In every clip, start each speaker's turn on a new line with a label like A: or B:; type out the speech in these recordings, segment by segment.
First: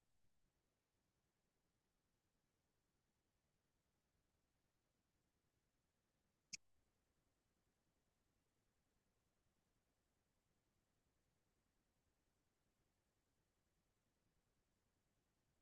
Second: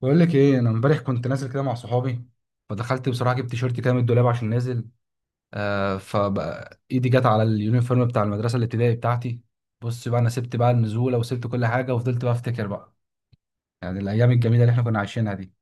A: بقول لك ايه. انا امبارح كنت نازل كده مع صحابي، فدخلت بصراحه جبت تيشيرت كده من الدولاب عشان نازل. فبقى ايدي جت على اليونيفورم بتاع المدرسه الابتدائي بتاعتي. بص بقى، انا سبت بقى النزوله وسبت كل حاجه وفضلت بقى افتكر بقى يعني الايام الجميله اللي احنا كنا عايشينها دي.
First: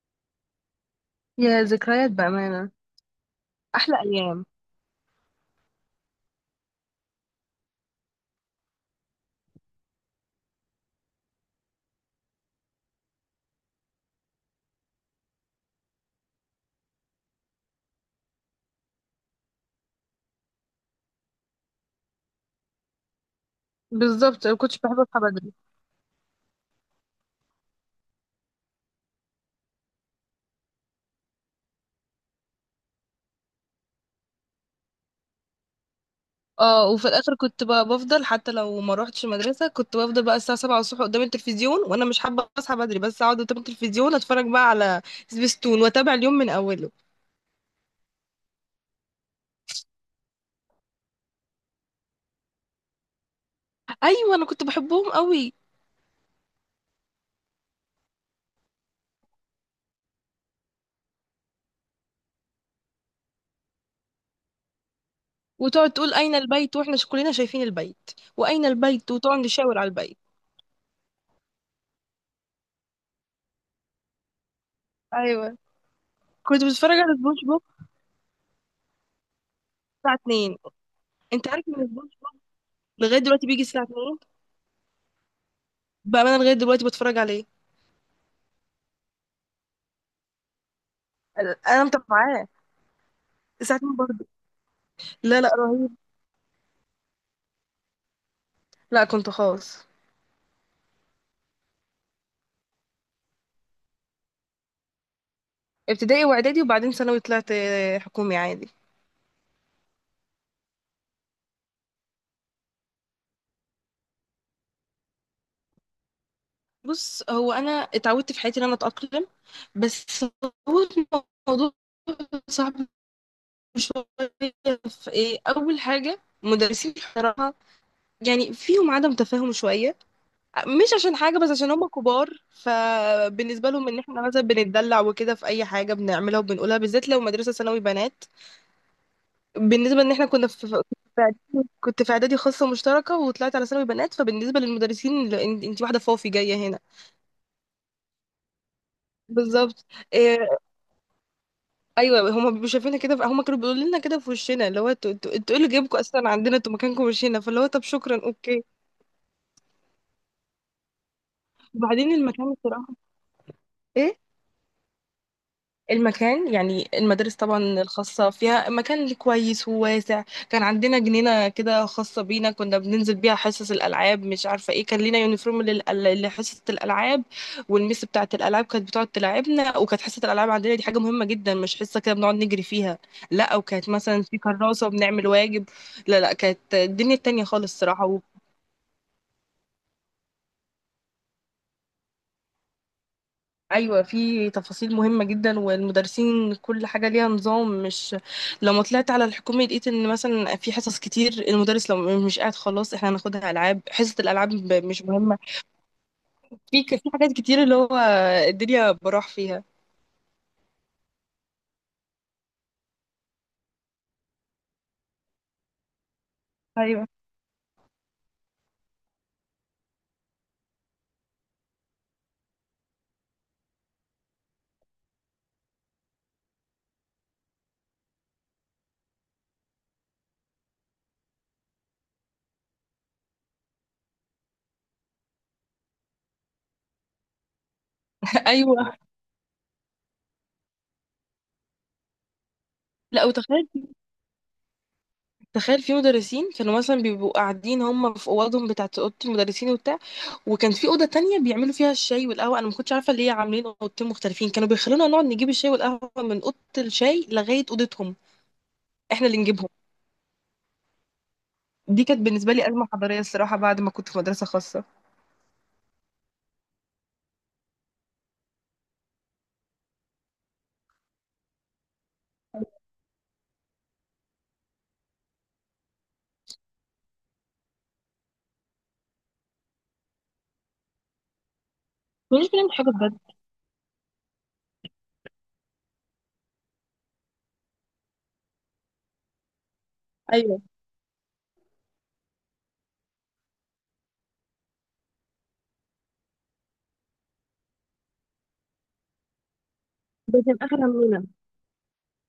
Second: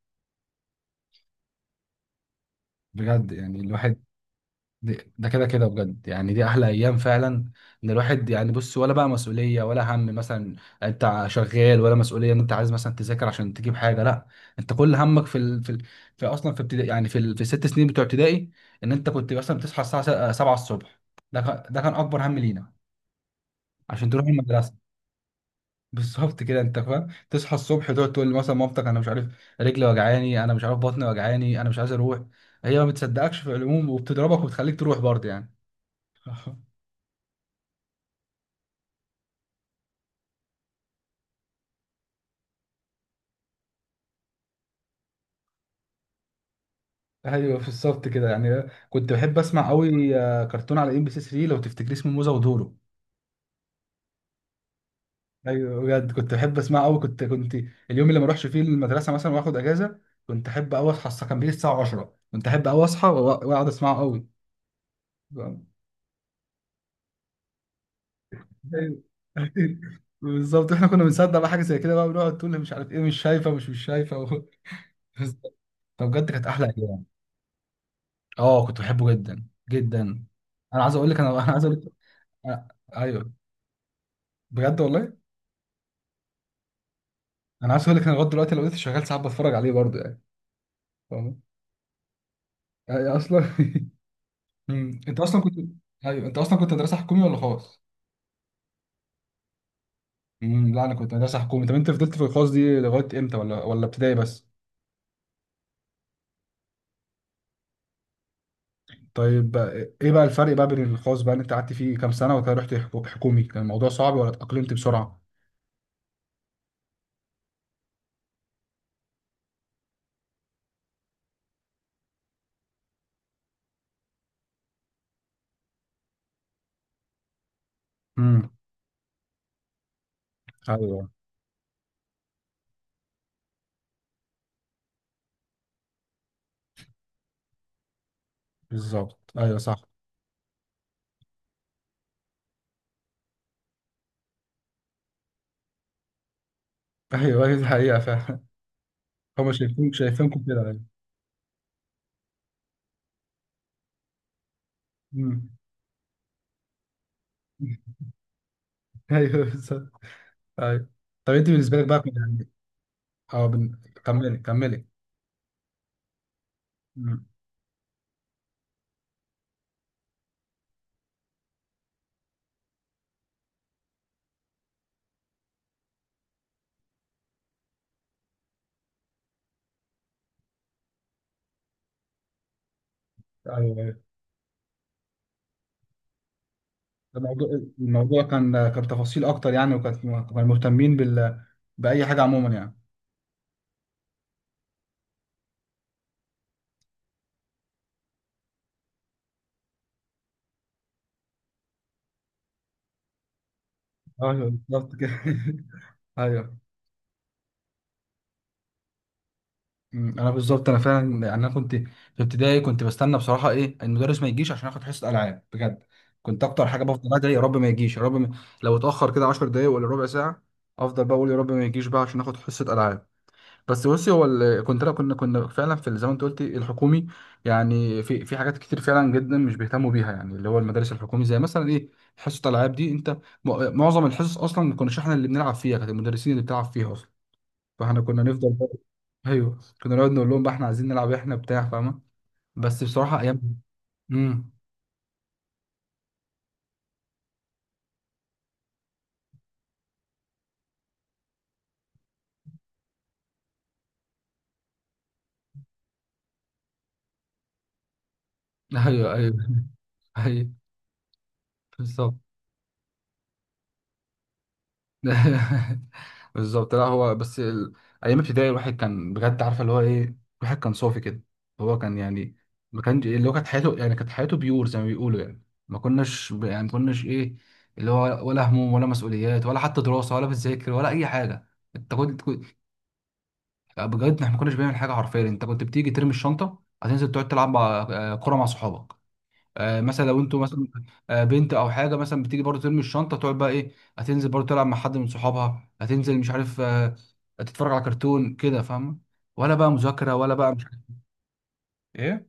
B: يا ذكريات بأمانة.
A: بجد يعني
B: أحلى
A: الواحد.
B: أيام.
A: ده كده كده، بجد يعني دي احلى ايام فعلا. ان الواحد يعني، بص، ولا بقى مسؤوليه ولا هم مثلا. انت شغال، ولا مسؤوليه ان انت عايز مثلا تذاكر عشان تجيب حاجه، لا. انت كل همك في اصلا، في ابتدائي يعني، في الست سنين بتوع ابتدائي، ان انت كنت مثلا بتصحى الساعه 7 الصبح. ده كان اكبر هم لينا، عشان تروح
B: بالظبط أنا
A: المدرسه.
B: كنتش بحب أصحى بدري.
A: بالظبط كده، انت فاهم، تصحى الصبح تقعد تقول مثلا مامتك انا مش عارف رجلي وجعاني، انا مش عارف بطني وجعاني، انا مش عايز اروح. هي ما بتصدقكش في العموم، وبتضربك وبتخليك تروح برضه يعني.
B: اه وفي الآخر كنت بقى بفضل حتى لو ما روحتش المدرسة، كنت بفضل بقى الساعة 7 الصبح قدام التلفزيون، وأنا مش حابة أصحى بدري بس أقعد قدام التلفزيون أتفرج بقى على سبيستون وأتابع اليوم من أوله.
A: ايوه بالظبط كده يعني. كنت بحب اسمع قوي، كرتون على ام بي سي 3، لو تفتكري اسمه موزه ودورو.
B: أيوة، أنا كنت بحبهم قوي.
A: ايوه بجد كنت بحب اسمع قوي. كنت كنت اليوم اللي ما اروحش فيه المدرسه مثلا واخد اجازه، كنت احب قوي اصحى الساعه- كان بيجي الساعه 10، كنت احب قوي اصحى واقعد اسمعه قوي.
B: وتقعد تقول أين البيت وإحنا كلنا شايفين البيت، وأين
A: ايوه.
B: البيت وتقعد نشاور على البيت.
A: بالظبط. احنا كنا بنصدق بقى حاجه زي كده بقى، بنقعد تقول لي مش عارف ايه، مش شايفه، مش شايفه.
B: أيوة،
A: فبجد كانت
B: كنت
A: احلى
B: بتفرج
A: ايام.
B: على سبونج بوب
A: اه كنت بحبه جدا
B: الساعة
A: جدا.
B: 2.
A: انا عايز اقول لك
B: أنت عارف إن سبونج
A: أنا-
B: لغاية
A: ايوه.
B: دلوقتي بيجي الساعة 2؟
A: بجد والله.
B: بأمانة لغاية دلوقتي بتفرج عليه.
A: انا عايز اقول لك، انا لغايه دلوقتي لو لسه شغال ساعات بتفرج عليه برضه يعني. فاهم؟
B: انا متابعاه
A: يعني اصلا
B: ساعتين برضه.
A: انت اصلا
B: لا لا،
A: كنت.
B: رهيب.
A: ايوه انت اصلا كنت مدرسه حكومي ولا خاص؟
B: لا، كنت خاص.
A: لا انا كنت مدرسه حكومي. طب انت فضلت في الخاص دي لغايه امتى، ولا ابتدائي بس؟
B: ابتدائي واعدادي وبعدين ثانوي طلعت حكومي عادي.
A: طيب بقى. ايه بقى الفرق بقى بين الخاص بقى، اللي انت قعدت فيه كام سنه وكده رحت حكومي؟ كان الموضوع صعب ولا اتاقلمت بسرعه؟
B: بص، هو انا اتعودت في حياتي ان انا اتاقلم. بس هو الموضوع صعب شويه. في ايه؟ اول حاجه مدرسين بصراحه،
A: امم
B: يعني فيهم عدم تفاهم شويه. مش
A: ايوه
B: عشان حاجه، بس عشان هم كبار، فبالنسبه لهم ان احنا مثلا بنتدلع وكده في اي حاجه بنعملها وبنقولها، بالذات لو مدرسه ثانوي بنات.
A: بالظبط. ايوه صح.
B: بالنسبة ان احنا كنا كنت في اعدادي خاصة مشتركة وطلعت على ثانوي بنات، فبالنسبة للمدرسين لا، انتي واحدة فوفي جاية هنا.
A: ايوه، أيوة، دي حقيقه فعلا. هم
B: بالظبط.
A: شايفينكم
B: إيه.
A: كده يعني.
B: ايوه، هما بيبقوا شايفينها كده، هما كانوا بيقولوا لنا كده في وشنا اللي هو انتوا
A: أمم.
B: ايه اللي جايبكم اصلا عندنا، انتوا مكانكم مش هنا، فاللي هو طب شكرا اوكي.
A: ايوه بالظبط. ايوه. طب انت بالنسبه لك بقى.
B: وبعدين المكان الصراحة.
A: اه،
B: ايه.
A: كملي كملي.
B: المكان يعني
A: مم.
B: المدارس طبعا الخاصة فيها مكان كويس وواسع. كان عندنا جنينة كده خاصة بينا، كنا بننزل بيها حصص الألعاب، مش عارفة ايه، كان لينا يونيفورم لحصة الألعاب، والميس بتاعة الألعاب كانت بتقعد تلعبنا، وكانت حصة الألعاب عندنا دي حاجة مهمة جدا، مش حصة كده بنقعد نجري فيها. لا،
A: ايوه
B: وكانت
A: ايوه.
B: مثلا في كراسة وبنعمل واجب. لا لا، كانت الدنيا التانية
A: الموضوع
B: خالص الصراحة.
A: الموضوع كان تفاصيل اكتر يعني، وكان كانوا مهتمين باي حاجه عموما يعني.
B: ايوه، في تفاصيل مهمه جدا، والمدرسين كل حاجه ليها نظام، مش. لما طلعت على الحكومه لقيت ان مثلا في حصص كتير المدرس لو مش قاعد خلاص احنا هناخدها العاب، حصه
A: ايوه
B: الالعاب
A: بالظبط
B: مش
A: كده
B: مهمه.
A: ايوه.
B: في حاجات كتير اللي هو الدنيا براح فيها.
A: مم. انا بالظبط، انا فعلا يعني، انا كنت في ابتدائي كنت بستنى بصراحه ايه المدرس ما يجيش عشان اخد حصه العاب بجد. كنت اكتر حاجه
B: ايوه.
A: بفضل ادعي، يا رب ما يجيش، يا رب ما... لو اتاخر كده 10 دقايق ولا ربع ساعه، افضل بقى اقول يا رب ما يجيش بقى عشان اخد حصه العاب. بس بصي، كنت، لا، كنا فعلا زي ما انت قلتي، الحكومي يعني، في حاجات كتير فعلا جدا مش بيهتموا بيها يعني، اللي هو المدارس الحكومي، زي مثلا ايه، حصه الالعاب دي انت معظم الحصص اصلا ما كناش احنا اللي بنلعب فيها، كانت المدرسين اللي بتلعب فيها اصلا. فاحنا كنا نفضل بقى.
B: ايوه.
A: ايوه كنا نقعد نقول لهم بقى احنا عايزين نلعب، احنا بتاع، فاهمه. بس بصراحه
B: لا،
A: ايام...
B: وتخيل،
A: امم.
B: تخيل في مدرسين كانوا مثلا بيبقوا قاعدين هم في اوضهم بتاعه اوضه المدرسين وبتاع، وكان في اوضه تانية بيعملوا فيها الشاي والقهوه، انا ما كنتش عارفه ليه عاملين اوضتين مختلفين، كانوا بيخلونا نقعد نجيب الشاي والقهوه من اوضه الشاي لغايه اوضتهم.
A: ايوه
B: إحنا
A: ايوه
B: اللي نجيبهم.
A: ايوه
B: دي
A: بالظبط.
B: كانت بالنسبة لي أزمة حضارية الصراحة، بعد ما كنت في مدرسة خاصة.
A: بالظبط. لا هو بس ايام ابتدائي الواحد كان بجد عارفه اللي هو ايه. الواحد كان صافي كده. هو كان يعني، ما كانش اللي هو كانت حياته يعني، كانت حياته بيور زي ما بيقولوا يعني. ما كناش يعني ما كناش ايه، اللي هو ولا هموم ولا مسؤوليات ولا حتى دراسه ولا بتذاكر ولا اي حاجه. انت كنت كنت-
B: مش بنعمل حاجة بجد.
A: بجد احنا ما كناش بنعمل حاجه حرفيا. انت كنت بتيجي ترمي الشنطه، هتنزل تقعد تلعب مع... كوره مع صحابك. مثلا لو انتوا
B: ايوه،
A: مثلا. بنت او حاجه مثلا، بتيجي برضه ترمي الشنطه تقعد بقى، ايه، هتنزل برضه تلعب مع حد من صحابها. هتنزل، مش عارف، تتفرج على كرتون كده، فاهمه. ولا بقى مذاكره ولا
B: ده
A: بقى
B: كان
A: مش
B: آخر
A: عارف
B: همنا.
A: ايه.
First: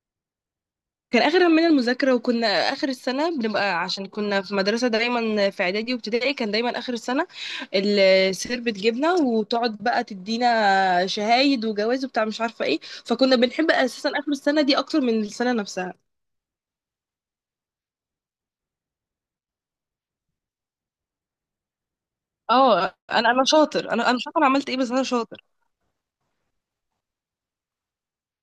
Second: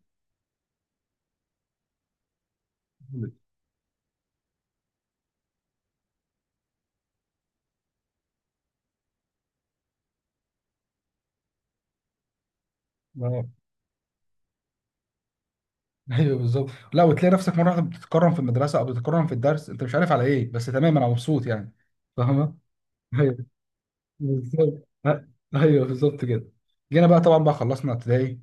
B: كان اخر همنا المذاكره، وكنا اخر السنه بنبقى عشان كنا في مدرسه دايما، في اعدادي وابتدائي كان دايما اخر السنه السير بتجيبنا، وتقعد بقى تدينا شهايد وجواز وبتاع مش عارفه ايه. فكنا
A: اه،
B: بنحب اساسا اخر السنه دي اكتر من السنه نفسها.
A: ايوه بالظبط. لا، وتلاقي نفسك مره واحده بتتكرم في المدرسه او بتتكرم في الدرس، انت مش عارف على ايه، بس تمام انا مبسوط يعني. فاهمه.
B: اه، انا
A: ايوه
B: شاطر، انا مش عارفه انا عملت ايه
A: بالظبط
B: بس انا شاطر.
A: ايوه بالظبط كده. جينا بقى طبعا، بقى خلصنا ابتدائي.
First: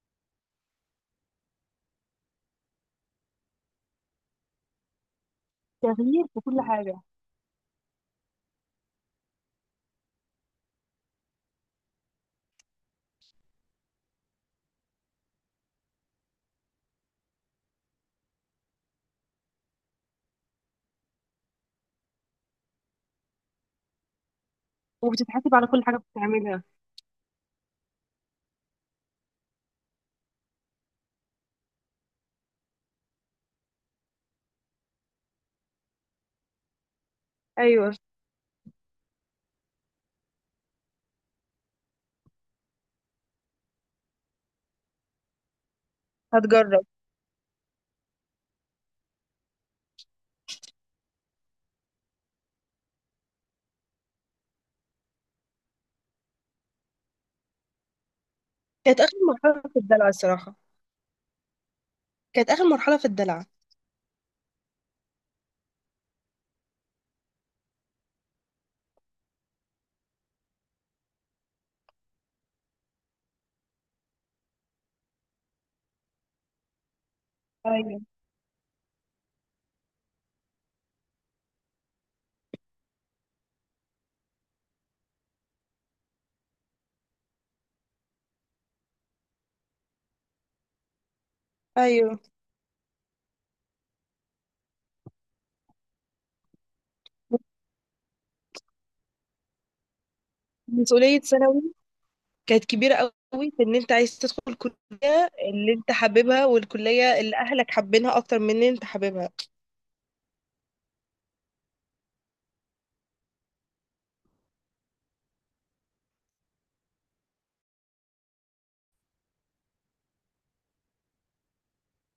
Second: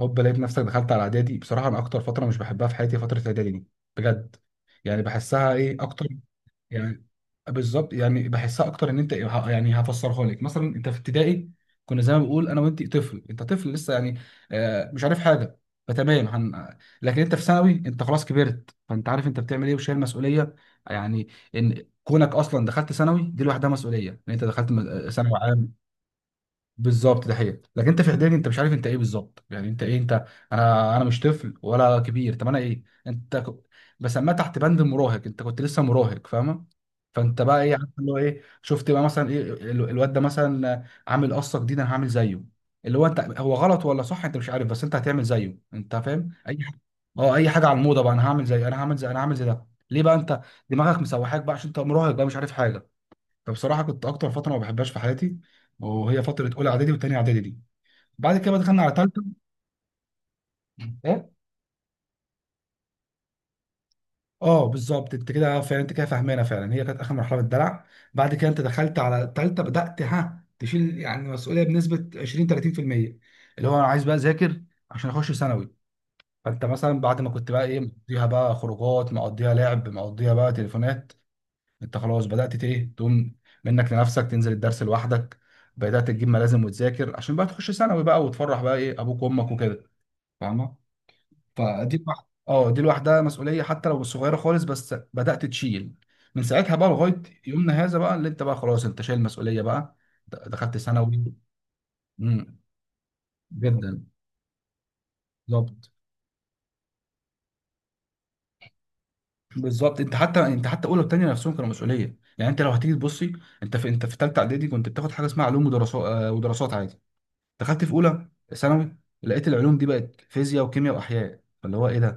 A: هوب، لقيت نفسك دخلت على اعدادي. بصراحه انا اكتر فتره مش بحبها في حياتي فتره اعدادي دي. بجد. يعني بحسها ايه اكتر
B: تغيير في كل حاجة.
A: يعني. بالظبط، يعني بحسها اكتر ان انت يعني هفسرها لك. مثلا انت في ابتدائي، كنا زي ما بقول، انا وانت طفل، انت طفل لسه يعني، مش عارف حاجه. فتمام لكن انت في ثانوي انت خلاص كبرت، فانت عارف انت بتعمل ايه وشايل مسؤوليه يعني. ان كونك اصلا دخلت ثانوي دي لوحدها مسؤوليه، ان انت دخلت ثانوي
B: وبتتحاسب على
A: عام.
B: كل حاجة بتعملها.
A: بالظبط، ده حقيقة. لكن انت في اعدادي انت مش عارف انت ايه بالظبط، يعني انت ايه انت. انا انا مش طفل ولا كبير، طب انا ايه؟ بسميها تحت بند المراهق. انت كنت لسه مراهق، فاهمه. فانت بقى ايه، عارف
B: ايوه،
A: اللي هو ايه، شفت بقى مثلا ايه الواد ده مثلا عامل قصه جديده، انا هعمل زيه. اللي هو انت، هو غلط ولا صح انت مش عارف، بس انت هتعمل زيه، انت فاهم اي حاجه.
B: هتجرب.
A: اه، اي حاجه على الموضه بقى، انا هعمل زي، انا هعمل زي، انا هعمل زي ده، ليه بقى؟ انت دماغك مسوحاك بقى عشان انت مراهق بقى، مش عارف حاجه. فبصراحه كنت اكتر فتره ما بحبهاش في حياتي، وهي فتره اولى اعدادي وثانيه اعدادي دي. بعد كده بقى دخلنا على
B: كانت آخر
A: ثالثه.
B: مرحلة في الدلع الصراحة.
A: ايه؟
B: كانت آخر مرحلة في الدلع.
A: اه بالظبط، انت كده فعلا، انت كده فاهمانه فعلا، هي كانت اخر مرحله في الدلع. بعد كده انت دخلت على ثالثه، بدات ها تشيل يعني مسؤوليه بنسبه 20 30%، اللي هو انا عايز بقى اذاكر عشان اخش ثانوي. فانت مثلا بعد ما كنت بقى، ايه،
B: ايوه،
A: مقضيها بقى خروجات، مقضيها لعب، مقضيها بقى تليفونات، انت خلاص بدأت ايه، تقوم منك لنفسك تنزل الدرس لوحدك. بدأت تجيب ملازم وتذاكر عشان بقى تخش ثانوي بقى وتفرح بقى ايه ابوك وامك وكده، فاهمه. فدي
B: أيوه.
A: الواحده، اه، دي لوحدها مسؤوليه حتى لو صغيره خالص، بس بدأت تشيل من ساعتها بقى لغايه يومنا هذا بقى، اللي انت بقى خلاص انت شايل مسؤوليه بقى. دخلت
B: مسؤولية
A: ثانوي.
B: ثانوي
A: امم.
B: كانت كبيرة قوي، في إن أنت
A: جدا.
B: عايز تدخل الكلية اللي
A: بالظبط.
B: أنت حاببها، والكلية اللي أهلك حابينها أكتر من إن أنت حاببها.
A: بالظبط، انت حتى، انت حتى اولى وثانيه نفسهم كانوا مسؤوليه يعني. انت لو هتيجي تبصي، انت في ثالثه اعدادي كنت بتاخد حاجه اسمها علوم ودراسات، ودراسات عادي. دخلت في اولى ثانوي، لقيت العلوم دي بقت فيزياء وكيمياء واحياء، فاللي هو ايه ده،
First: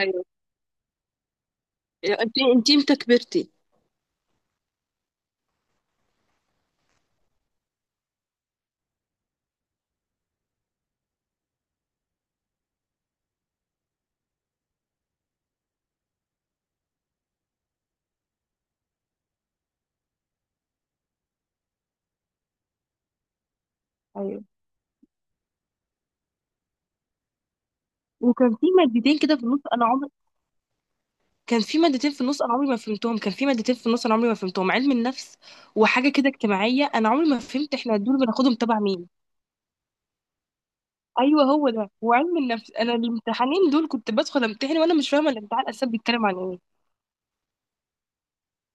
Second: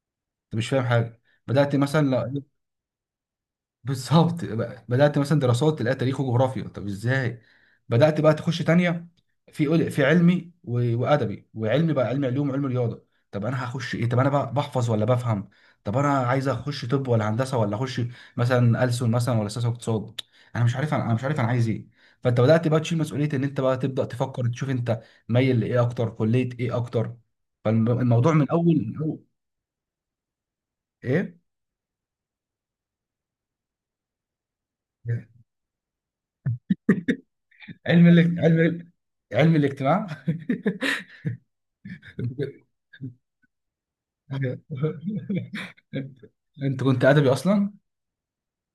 B: ايوه،
A: انت مش فاهم حاجه. بدات مثلا
B: انت انت امتى كبرتي؟
A: بالظبط بقى، بدأت مثلا دراسات تلاقي تاريخ وجغرافيا، طب ازاي. بدأت بقى تخش تانية، في في علمي وأدبي، وعلمي بقى علمي علوم وعلم رياضة. طب أنا هخش إيه؟ طب أنا بقى بحفظ ولا بفهم؟ طب أنا عايز أخش طب ولا هندسة، ولا أخش مثلا ألسن مثلا، ولا سياسة واقتصاد؟ أنا مش عارف. أنا مش عارف أنا عايز إيه. فأنت بدأت بقى تشيل مسؤولية، إن أنت بقى تبدأ
B: ايوه،
A: تفكر تشوف أنت مايل لإيه أكتر، كلية إيه أكتر. فالموضوع من
B: وكان
A: أول،
B: في
A: من
B: مادتين
A: أول.
B: كده في النص انا عمري،
A: إيه؟
B: كان في مادتين في النص انا عمري ما فهمتهم، كان في مادتين في النص انا عمري ما فهمتهم، علم النفس وحاجه كده اجتماعيه، انا عمري ما فهمت احنا
A: علم
B: دول بناخدهم
A: علم
B: تبع مين.
A: علم الاجتماع.
B: ايوه، هو ده، وعلم النفس، انا الامتحانين دول كنت بدخل
A: أيوة.
B: امتحن وانا مش فاهمه الامتحان اساسا بيتكلم عن ايه.
A: انت كنت ادبي اصلا؟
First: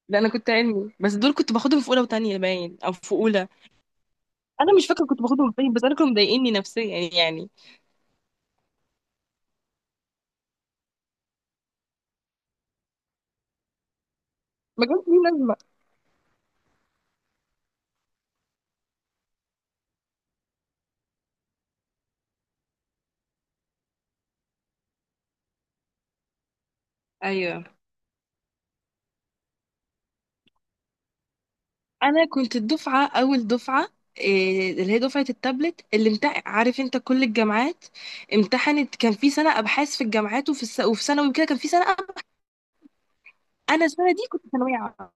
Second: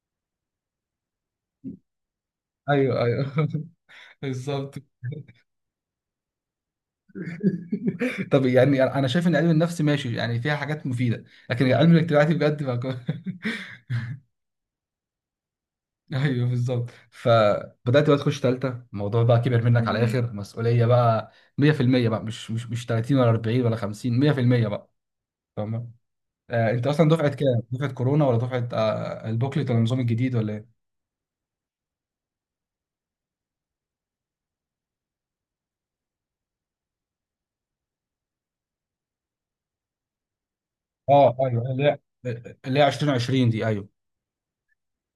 B: لا، انا كنت علمي بس دول كنت باخدهم في اولى وتانية، باين او
A: ايوه
B: في
A: ايوه
B: اولى. انا
A: بالظبط.
B: مش فاكره كنت باخدهم فين، بس انا كانوا مضايقني نفسيا يعني.
A: طب يعني انا شايف ان علم النفس ماشي، يعني فيها حاجات مفيده، لكن علم الاجتماعي بجد ما كان-
B: ما كانش ليه لازمه.
A: ايوه بالظبط. فبدات بقى تخش ثالثه، الموضوع بقى كبر منك على الاخر مسؤوليه بقى، 100% بقى. مش 30 ولا 40 ولا 50، 100% بقى، فاهم. آه، انت اصلا دفعه كام،
B: ايوه،
A: دفعه كورونا ولا دفعه البوكلت ولا النظام الجديد ولا ايه؟
B: انا كنت الدفعه، اول دفعه. اللي هي دفعه التابلت اللي امتحن، عارف انت كل الجامعات امتحنت، كان في سنه ابحاث في الجامعات وفي ثانوي
A: اه
B: وكده، كان
A: ايوه،
B: في
A: اللي
B: سنه
A: هي اللي هي 2020 دي،
B: انا
A: ايوه.
B: السنه دي كنت ثانويه عامه.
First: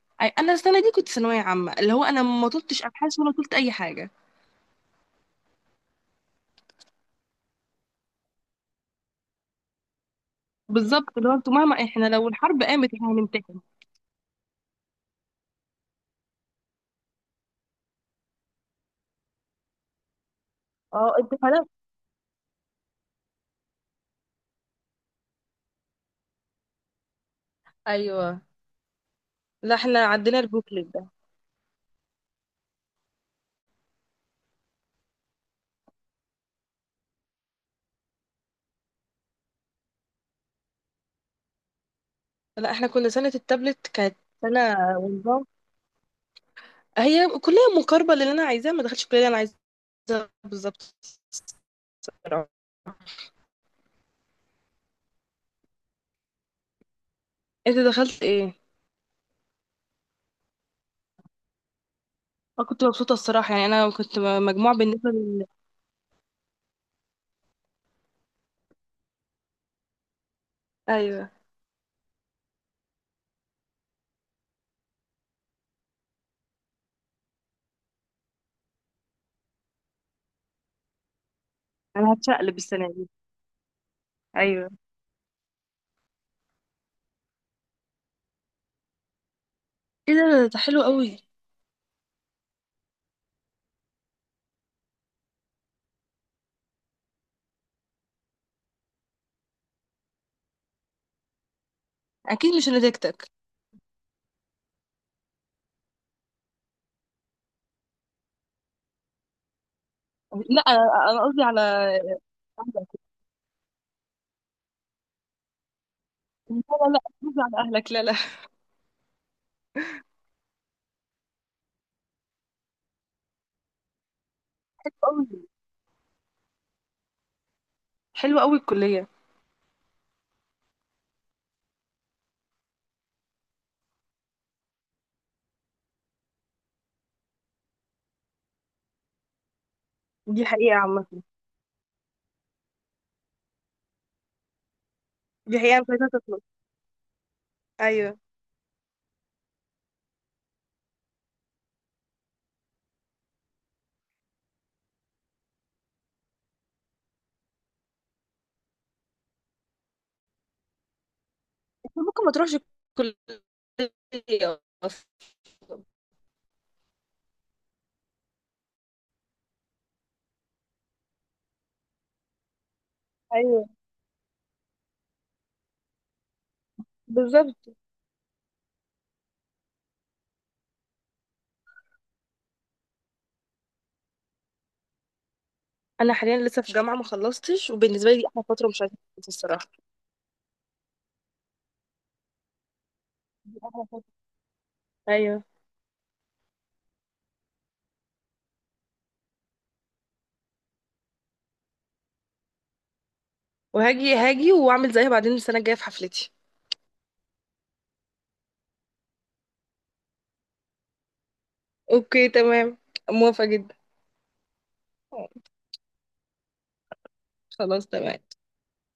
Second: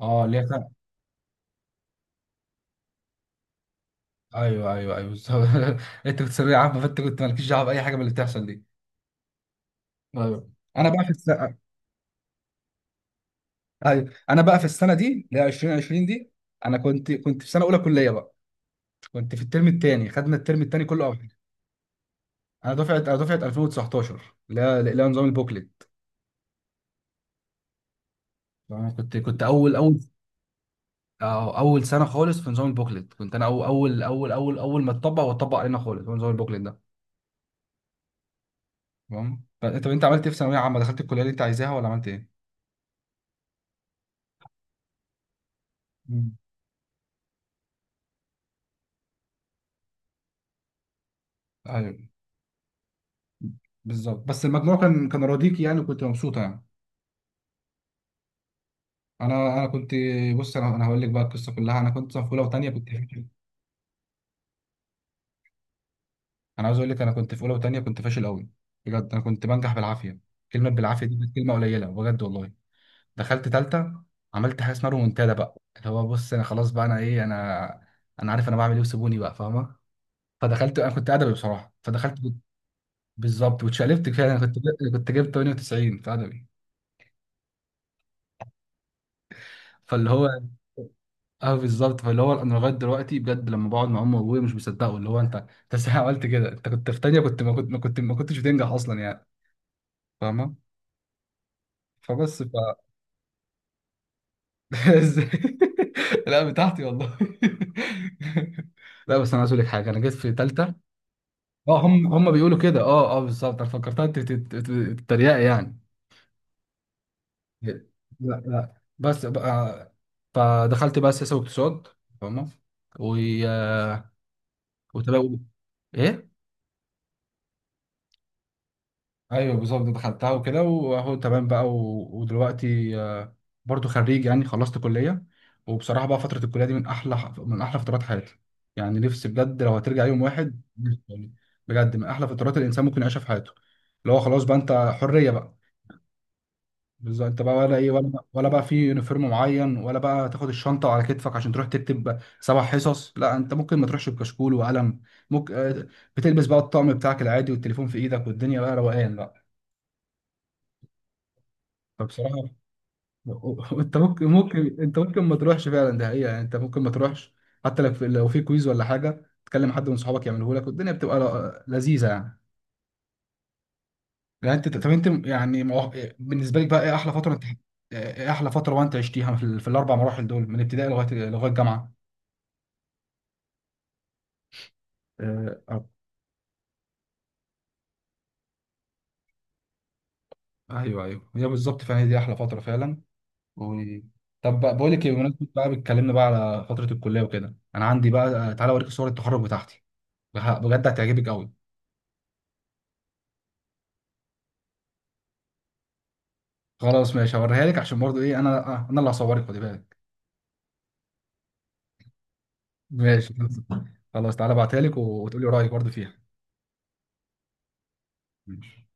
A: اه اللي
B: انا
A: هي،
B: السنه دي كنت ثانويه عامه اللي هو انا ما طلتش ابحاث ولا طلت اي حاجه.
A: ايوه ايوه ايوه بالظبط. انت كنت ثانويه عامه، فانت كنت مالكش دعوه باي حاجه من اللي بتحصل دي. ايوه انا بقى في
B: بالظبط، اللي هو انتوا
A: السنه.
B: مهما احنا لو الحرب قامت احنا هنمتحن.
A: ايوه انا بقى في السنه دي اللي هي 2020 دي، انا كنت في سنه اولى كليه بقى، كنت في الترم الثاني، خدنا الترم الثاني كله
B: اه،
A: اول حاجه.
B: امتحانات.
A: انا دفعه، 2019 اللي هي، نظام البوكلت،
B: ايوه.
A: فانا كنت
B: لا،
A: اول اول،
B: احنا عندنا البوكلت ده.
A: اول سنه خالص في نظام البوكلت، كنت انا اول اول اول اول اول ما اتطبق علينا خالص هو نظام البوكلت ده. تمام. فانت، طب انت عملت ايه في ثانويه عامه؟ دخلت الكليه اللي انت عايزاها ولا عملت ايه؟
B: لا، احنا كنا سنه التابلت، كانت سنه ونظام.
A: مم.
B: هي كليه مقاربه للي انا عايزاه، ما دخلتش الكليه اللي انا عايزاها بالظبط
A: ايوه
B: الصراحة.
A: بالظبط. بس المجموع كان راضيكي يعني، وكنت مبسوطه يعني.
B: انت دخلت ايه؟
A: انا كنت. بص، انا هقول لك بقى القصه كلها. انا كنت في اولى
B: اه،
A: وثانيه
B: كنت
A: كنت
B: مبسوطه
A: فاشل.
B: الصراحه يعني، انا كنت مجموعه بالنسبه لل.
A: انا عاوز اقول لك، انا كنت في اولى وثانيه كنت فاشل قوي. بجد انا كنت بنجح بالعافيه، كلمه بالعافيه دي
B: ايوه،
A: كانت كلمه قليله بجد والله. دخلت ثالثه، عملت حاجه اسمها رومونتادا بقى، اللي هو بص انا خلاص بقى، انا ايه انا، انا عارف انا بعمل ايه وسيبوني بقى فاهمه. فدخلت، انا كنت ادبي بصراحه،
B: انا
A: فدخلت.
B: هتشقلب السنه دي.
A: بالظبط، واتشقلبت كده. انا كنت
B: ايوه.
A: كنت جبت 98 في ادبي، فاللي
B: ايه
A: هو.
B: ده حلو قوي.
A: اه بالظبط، فاللي هو انا لغايه دلوقتي بجد لما بقعد مع امي وابويا مش بيصدقوا اللي هو، انت انت ازاي عملت كده؟ انت كنت في تانية كنت ما كنت ما كنت ما كنتش بتنجح اصلا يعني، فاهمه. فبس ف.
B: اكيد مش نتيجتك.
A: ازاي؟ لا بتاعتي والله. لا بس انا عايز اقول لك حاجه، انا جيت في
B: لا،
A: تالتة.
B: أنا قصدي على
A: اه، هم
B: اهلك.
A: هم بيقولوا كده. اه اه بالظبط، انا فكرتها تريقه يعني.
B: لا لا. لا، قصدي على
A: لا.
B: اهلك. لا لا.
A: لا بس بقى، فدخلت بقى سياسه واقتصاد، فاهمه. و...
B: حلوة
A: وتبقى.
B: قوي.
A: ايه؟
B: حلوة قوي الكلية.
A: ايوه بالظبط، دخلتها وكده، واهو تمام بقى. و... ودلوقتي برضو خريج يعني، خلصت كليه. وبصراحه بقى فتره الكليه دي من احلى، من احلى فترات حياتي يعني. نفسي بجد لو هترجع يوم
B: دي
A: واحد
B: حقيقة عامة.
A: يعني. بجد من احلى فترات الانسان ممكن يعيشها في حياته، اللي هو خلاص بقى انت حريه بقى.
B: دي حقيقة مش عايزة تخلص.
A: بالظبط، انت بقى ولا ايه،
B: ايوه،
A: ولا بقى في يونيفورم معين، ولا بقى تاخد الشنطه على كتفك عشان تروح تكتب سبع حصص. لا، انت ممكن ما تروحش بكشكول وقلم. ممكن بتلبس بقى الطقم بتاعك العادي والتليفون في ايدك والدنيا بقى روقان بقى.
B: انت ممكن ما
A: فبصراحة،
B: تروحش الكلية.
A: انت ممكن، انت ممكن ما تروحش فعلا، ده حقيقة يعني، انت ممكن ما تروحش حتى لو في، كويز ولا حاجة، تكلم حد من صحابك يعمله لك والدنيا بتبقى لذيذة يعني.
B: ايوه
A: يعني انت، طب انت يعني بالنسبة لك بقى ايه احلى فترة انت،
B: بالظبط.
A: ايه احلى فترة وانت عشتيها في الاربع مراحل دول من ابتدائي لغاية، الجامعة؟ اه، اه،
B: انا حاليا لسه في جامعة ما خلصتش، وبالنسبة لي دي احلى فترة، مش عايزة اخلص الصراحة.
A: ايوه ايوه، هي بالظبط فعلا هي دي احلى فترة فعلا.
B: دي
A: و...
B: أحلى فترة.
A: طب بقى، بقول لك ايه،
B: ايوه،
A: بمناسبة بقى بتكلمنا بقى على فترة الكلية وكده، انا عندي بقى، تعالى اوريك صور التخرج بتاعتي. بجد هتعجبك قوي.
B: وهاجي هاجي واعمل زيها بعدين السنة الجاية في حفلتي.
A: خلاص ماشي، هوريها لك، عشان برضو ايه، انا انا اللي هصورك، خدي بالك.
B: اوكي تمام.
A: ماشي.
B: موافقة جدا.
A: خلاص تعالى ابعتها لك وتقولي رايك برضو فيها.
B: خلاص تمام.
A: ماشي.